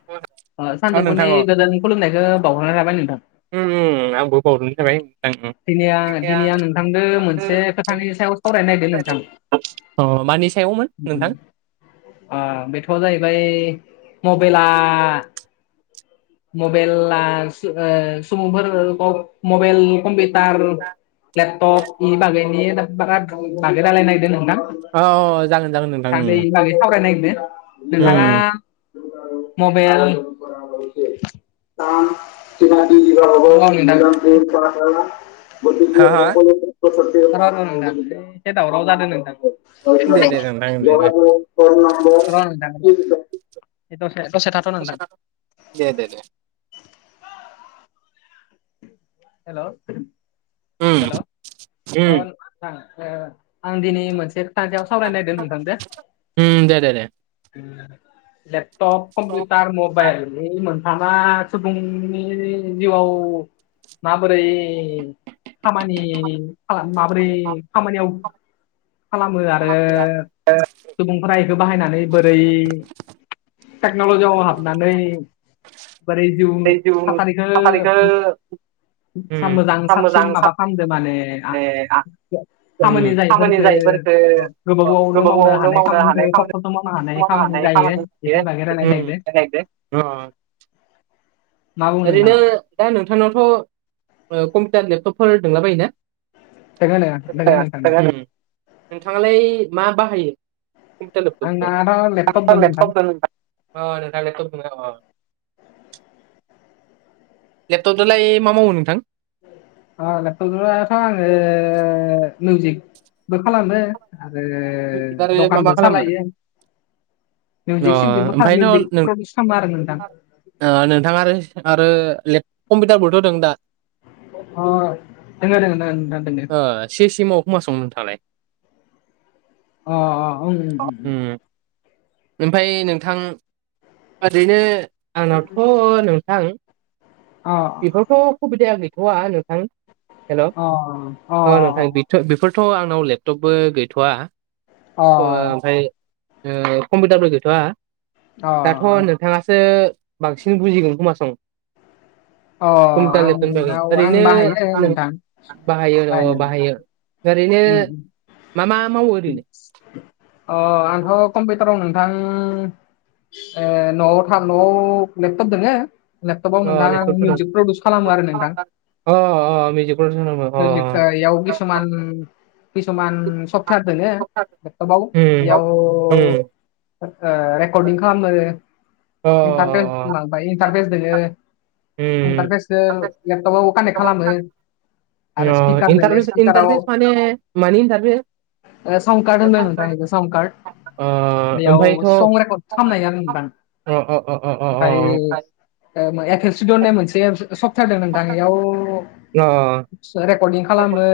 अ [inaudible] सानजौफुनि गोजोननि खुलुमनायखौ बावहरनाय थाबाय नोंथां उम उम आंबो बावदों जाबाय नोंथां दि दिनैयां नोंथांजों मोनसे खोथानि सायाव सावरायनो नागिरदों नोंथां अ मानि सायावमोन नोंथां अ बेथ'आ जाहैबाय मबाइला मबाइला समफोर मबाइल कम थार लेपटप बागै ने बाराद बागै रायजलायनो नागिरदो नोंथां अ जागोन जागोन नोंथां उम सानै बागै सावरायनो नागिरदों नोथाङा उम मबाइल [unintelligible] हा हा [unintelligible] दे दे नोंथां दे दे [unintelligible] दसे दसे थाथ'र नोंथां दे दे दे हेल' उम हेल' औ उम आं दिनै मोनसे खान्थियाव सावरायनो नायगिरदों नोंथां दे उम दे दे दे लेपटप कम्पिउटार मबाइल बे मोनथामा सुबुंनि जिउआव माबोरै खामानि माबोरै खामानियाव खालामो आरो जिउ सुबुंफोरा बेखौ बाहायनानै बोरै टेक्न'लजियाव हाबनानै बोरै जिउ बे जिउ थासारिखौ साखारिखौ साबसिन मोजां माबा खालामदो माने साब ए खामानि जायोैफोर गोबावावनो गोबावनो मावनो खामानिखौ हानाय सप्तासेआव खामानि मावनो खामानि हानाय जायो बेफोरनि बागै रायलायनो नागिरदों खामानि [unintelligible] मा बुङो नोंथां ओरैनो दा नोंथांनावथ' कम्पिउटार लेपटपफोर दंला दोङो बायोना नोंथां नोंथाङालाय मा बाहायो आंनाथ' लेपटप दं नोंथां [unintelligible] लेपटप दोलाय मा मावो नोंथां अ लेपतपजोंलाय आङो मिउजिकबो खालामो आरो आरो मा दखानबो मा खालामो सालायो अ मिउिक सिमजिकबो ओमफ्रायथ' नों मिउजिक प्रडिउस खालामो आरो नोंथां नोंथाङा आरो आरो लेपटप कम्पिउटारबोथ' दं दा अ दोंडो़ से सि सि मावोखोमालाय नोंथाङा लाय अ अ ओम ओमफ्राय नोंथां ओरैनो आंनावथ' नोंथां अ बेफोरावथ' सुबिदा गैथ'वा नोंथां हेल' अ अ नोंथां अ बेथ' बेफोरथ' आंनाव लेपटपबो गैथ'वा अ ओमफ्राय कम्पिउटारफोर गैथ' अ दाथ' नोंथाङासो बांसिन बुजिगोन खोमासं अ कम्पिउटार आंनाव लेपटप आं नि बाहायो नोंथां बागै ओरैनो आ बाहायो बाहायनो अ बाहायो ओरैनो उम, उम। मा मा मावो ओरैनो अ आंथ' कम्पिउटाराव नोंथां ओ न'वाव थानो न'वाव लेपतप दङो लेपटपाव अ नोंथां आं लेपटपफोराव मिउजिक प्रडिउस खालामो आरो नोंथां अ अ मिउजिकफोर अ अ बेयाव किसुमान कसुमान सपयेत दं उम उम बेयाव रेकर्डिं खालामो आरो अ इन्टारेस इन्टारफेस दं उम इन्टारफेसखौ लेपटप आव कानेक खालामो आरो अ स्पिकार दोङो इन्टारभ स्पिकाराव इारभस मानि मानि इटारभेस साउन्ड कार्ड होनबाय नोंथां साउड कार्ड अ बेयाव ओमफ्रायथ' सं रेकर्ड खालामनाय आरो नोंथां। अ अ अ अ अ अ। एकबस द होननाय मोनसे सप्थार द नथां बेयाव अ औ रेकर्डिं खालामो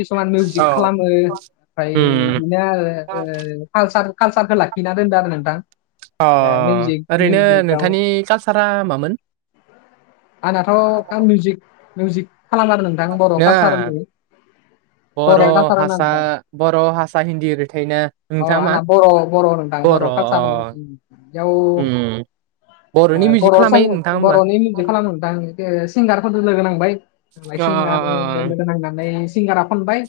किसुमान मिउजिक खालामो ओमफ्राय उम बिदिनो आरोाल कालसारखौ लाखिना दोनदो आरो नोंथां अ मिउजिक ओरैनो मिउजिकआव नोंथांनि कालसारा मामोन? आंनाथ' मिजिक मिउजिक खालाम आरो नोंथां बर' कालसार होन बर' बर'सा नोंथां बर' भासा हिन्दी ओरै थायोना अ नोंथाङ मा आंना बर' बर' होनदां बर' कालारयाव उम बर'नि मिउजिक ब' खालामबाय सांग नोंथाङा होमबा बर'नि बिदि खालाम दां आं सिंगारफोर लोगो नांबाय आंलाय अ सिंगार अ अ लोगो नांनानै सिंगारा खनबाय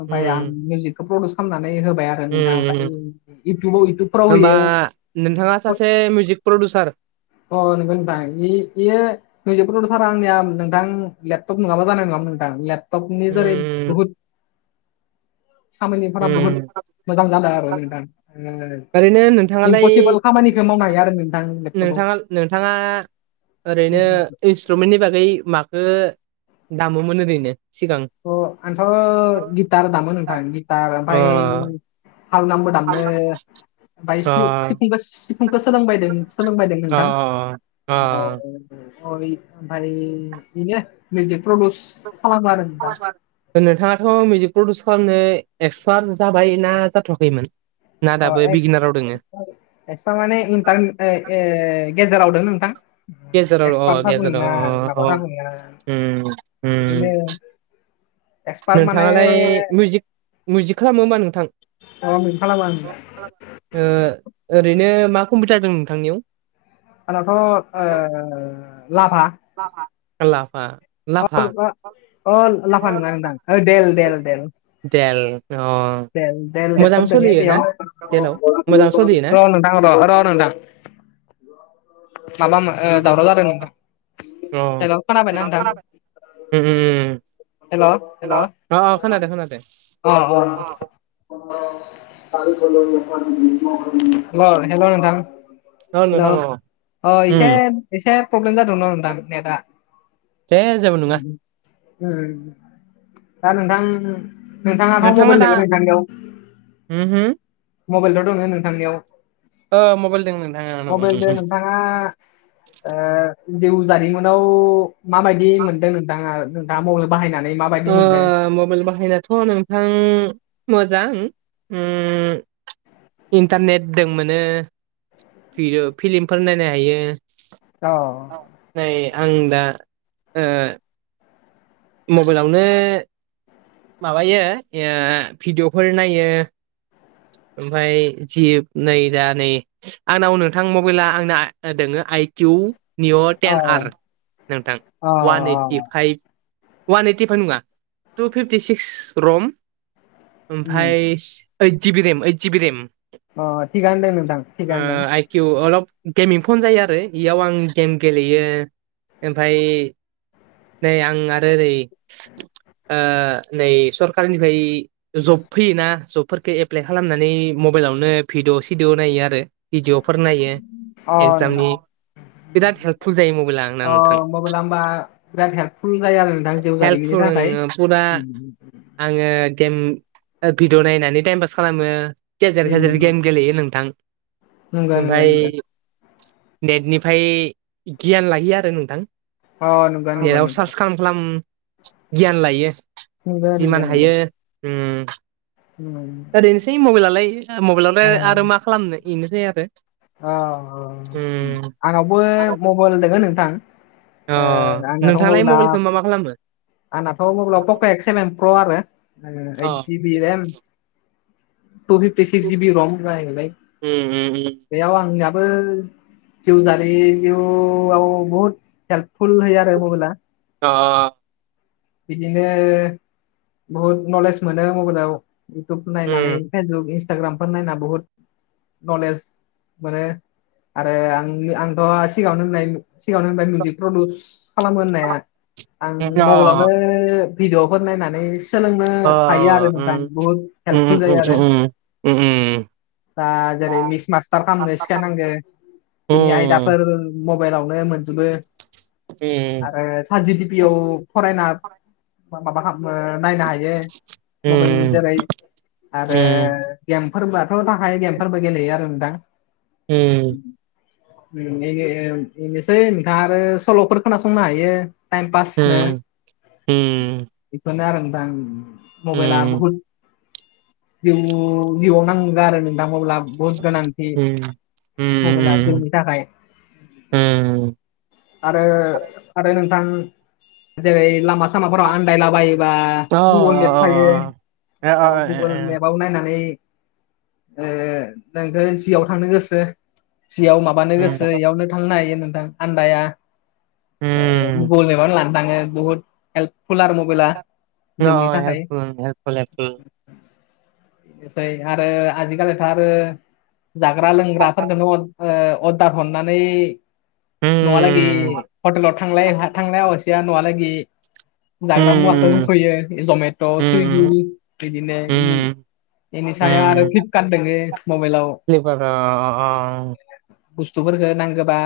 ओमफफ्राय आं उम मिउजिकखौ प्रडिउस खालामनानै होबाय आरो। थां उम उम इउथुबाव इउथुबफोराव होमबा होयो। नोंथाङा सासे मिउजिक प्रडिउसार अ नंगौ नोंथां। नजिबकद सार आंनिया नोंथां लेपटप नङाबा जानाय नङामोन नोंथां लेपटपनि जेरै उम बुहुत खामानिफोरा बुहुत मोजां जादों आरो नोंथां ओरैनो नोंथाङालाय इमपसिबोल खामानिखौ मावनो हायो आरो नोंथां लेपटपाव नोंथाङा ओरैनो सट्रुमेन्टनि बागै माखो दामोमोन ओरैनो सिगां? आंथ' गिटार दामोन नोंथां गिटार अ ओमफफ्राय हावाम खालामो माय अ सिफुं सिफुंखौ सोलोंबायदों सोलोंबायदों अ नोंथां। ाय इ ने प्रदस [unintelligible] औ [unintelligible] नोंथाङाथ' मिउजिक प्रडिउस खालामनो एक्सपार्ट जाबाय ना जाथ'वाखैमोन? ना अ दाबो ए बिगिनाराव दोङो एक्सफ्रा माने इन्टारने गेजेराव दों नोंथां। गेजाराव अ एक्सपार्ट थागौमोन गेजार अ ना माबा अ थागौमोन आं उम उम। बिदिनो एक्सपार्ट माने नोंथाङालाय मिउजिक मिउजिक खालामो होमा नोंथां? खालाम खालाम ओरैनो मा कम्पिउटार जादों नोंथांनियाव? आंनावथ' ओ लाभा आल खालामा अ अ लाफान मांदां देल देल देल देल अ दल द मोजां ग सोलियो र ना जेलाव मोजां सोलियो ना [unintelligible] नांथ'आखै र' नोंथां माबामोन। दावराव जादों नोंथां अ दाय खोनाबायना नोंथां। उम उम। उम हेल अ खोनादों हेल खोनादों अ औ। ेल हेल' नथां [unintelligible] औ हेल' नोंथां अ एसे उम एसे प्रब्लेम जादोंमोन नों दां नेटआ द [unintelligible] दा नोंथां नोंथाङाथ' नोंथाङा मबाइल दा दङो नोंथांनियाव उमहो मबाइलथ' दङ नोंथांनियाव मबाइलजों मबाइलजों नोंथाङा नोंथाङा ओ जिउ जारिमिनाव माबायदि मोनदों नों दा द मावनो बाहायनानै माबायदि मोनदों मबाइल बाहायनाथ' नों थां मोजां उम इन्टारनेट दं मोनो भडिअ फिलिमफोर नायनो हायो। औ। नै आं दा ओ मबाइलावनो माबायो ओ भिडिअ'फोर नायो। ओमफाय जि नै दा नै आंनाव नोंथां मबाइला आंना दोङो आइ किउ निअ अ टेन आर नोंथां अ वान ओइट ओइ फाइभ अवान ओइटि फाइभ नङा टु फिफटि सिक्स रम उम ओमफाय ओइद जिबि रेम ओइद जिबि रेम अ थिगानो दों नोंथां थिगानो दों। किउ अलप गेमिं फन जायो आरो इयाव आं गेम गेलेयो। ओमफाय नै आं आरो ओरै ओ नै सरकारनिफ्राय जब फैयोना जबफोरखो एप्लाइ खालामनानै मबाइलावनो भिडअ-सिडअ नायो आरो भिडिअफोर नायो। अ नोंथां। एगजामनि बिराद हेल्पफुल जायो मबाइला आंना [inaudible] अ नोंथां मबेला होमबा बिराद हेल्पफुल जायो आरो नोंथां जिउ जारिमिननि हेल्पफुल थाखाय आङो फुरा उम उम उम आङो गेम ओ भिडिअ नायनानै टाइम पास खालामो। गेजेर गेजेर गेम गेलेयो नोंथां नंगौ नंगौ नंगौ ओमफाय नेटनिफाय गियान लायो आरो नोंथां। अ नंगौ नंगौ नेटाव नंगौ सार्च खालाम खालाम गियान लायो। नंगौ जिमान हायो उम उ [unintelligible] ओरैनोसै मबाइलाय मबाइलावलाय आरो मा खालामनो इनोसै आरो। औ औ उम आंनावबो मबाइल दोङो नोंथां। अ ओ आंनाथ' नोंथाङालाय मबेइला मबाइलखौ मा मा खालामो आंनाथ' [unintelligible] पक' एक्स सेभेन प्र आरो ओ अ ओइद जि रेम two fifty six G B रम [unintelligible] उम उ उ बैयाव आंनियाबो जिउ जारि जिउआव बहत हेल्पुल होयो आरो मबेला ओ बिदिनो बहुद नलेज मोनो मबेइलाव इउटुब नायनानै उम फेसबुक इन्सटाग्रामफोर नायना बुहद नलेज मोनो। आरो आं आंथ' सिगाङावनो होननाय सिगाङावनो होनबाय मिउजिक प्रदुउस खालामो होननाया आं अ मबाइलावनो भिडिअ'फोर नायनानै सोलोंनो अ हायो आरो उम नोंथां बुहुत हेल्पफुल जायो आरो। दा जेरै मिक्स मास्टार खालामनो सिखायनांगो बिनि आयदाफोर मबाइलावनो मोनजोबो आरो साट जि टि पि याव फरायना बा माबा खाम ओ नायनो हायो। मबाइलनि जोरै आरो गेमफोरबोआथ' थाखायो गेमफोरबो गेलेयो आरो नोंथां। उम। उम बेनो ओ इनोसै नोंथाङा आरो सल'फोर खोनासंनो हायो टाइम पासनो। हम बेफोरनो आरो नोंथां मबाइला बुहुद जिउ जिउआव नांगो आरो नोंथां मबाइला बहुद गोनांथि मबेला जोंनि थाखाय। आरो आरो नोंथां। जेरै लामा सामाफोराव आनदायला बायोबा गुगोल मेप फायो बेयाव गुगोल मेपाव नायनानै ओ नोंखौ जियाव थांनो गोसो सियाव माबा माबानो गोसो इयावनो थांनो हायो नोंथां आन्दाया ओ गुगोल मेपानो लाना थाङो। बत हेल्पफुल आरो मबेला अ हेल्पफुल हेल्पफुल एसै आरो आजिखालिथ' आरो जाग्रा लोंग्राफोरखौनो अर्दार हरनानै नवालागि हटेलाव थांलाय थांलाया हसिया नवालागि जाग्रा मुवाखौ सयो जमेट' सुइगि बिदिनो इनि बेनि सायाव आरो फ्लिपकार्ट दङ मबाइलाव क्लिक्कारा अ अ अ बुसथुफोरखौ नांगौबा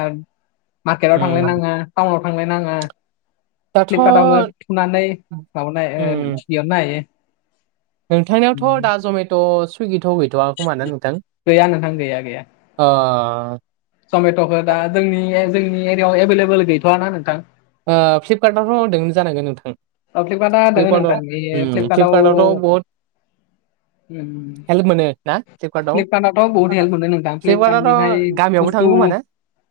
मार्केटाव थांलाय उम नाङा टाउनाव थांलायनाङा दाथ' फ्लिपकार्टावनो थुनानै माबानो हायो उम दिहुरनो हायो नोंथांनियावथ' दा जमेट' सुइगिथ' गैथ'वा खोमा ना नोंथां गैया नोंथां गैया गैया अ जमेट'खौ दा जोंनि जोंनि एरियायाव एभेलेबोल गैथ'आ ना नोंथां ओ फ्लिपकार्टआवथ' होनदोंनो जानांगोन नोंथां औ फ्लिपकार्टा होदों फ्लिपकार्टआव नोंथां बे उम फ्लिपकार्टाव फ्लिपकार्टआवथ' बहुत हेल्प मोनो ना फ्लिपकार्टआव फ्लिपकार्ट आथ' बहुत हेल्प मोनो नोंथां फ्लिपकार्टनिफ्राय फ्लिपकार्टआवथ' गामियावबो बुस्थु थाङो खोमा ने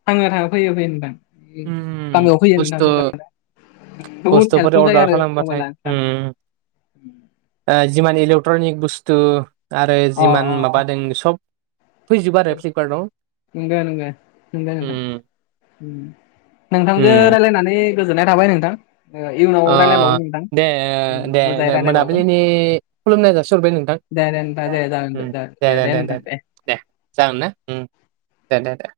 थाङो थाङो फैयो फैयो नोंथां गामियाव फै बुसथु बुसथुफोर हेल्पफुल जायो अर्दार आरो खालामबाथाय मबाइला नोंथां ओम जिमानि इलेक्ट्रनिक बुसथु आरो अ जिमान अ माबादों सब फैजोबो आरो फ्लिपकार्टआव नंगौ नंगौ नंगौ उम नोंथां नोंथांजों उम रायज्लायनानै गोजोननाय थाबाय नोंथां इयुनाव ओ रायलायबावगोन नोंथां दे दे मोजाङै दे रायलायबावगोन मोनाबिलिनि खुलुमनाय जासिहरबाय नोंथां दे दे नोंथां दे जागोन दे जागोन दे दे नोंथां दे जागोनना ओम दे दे दे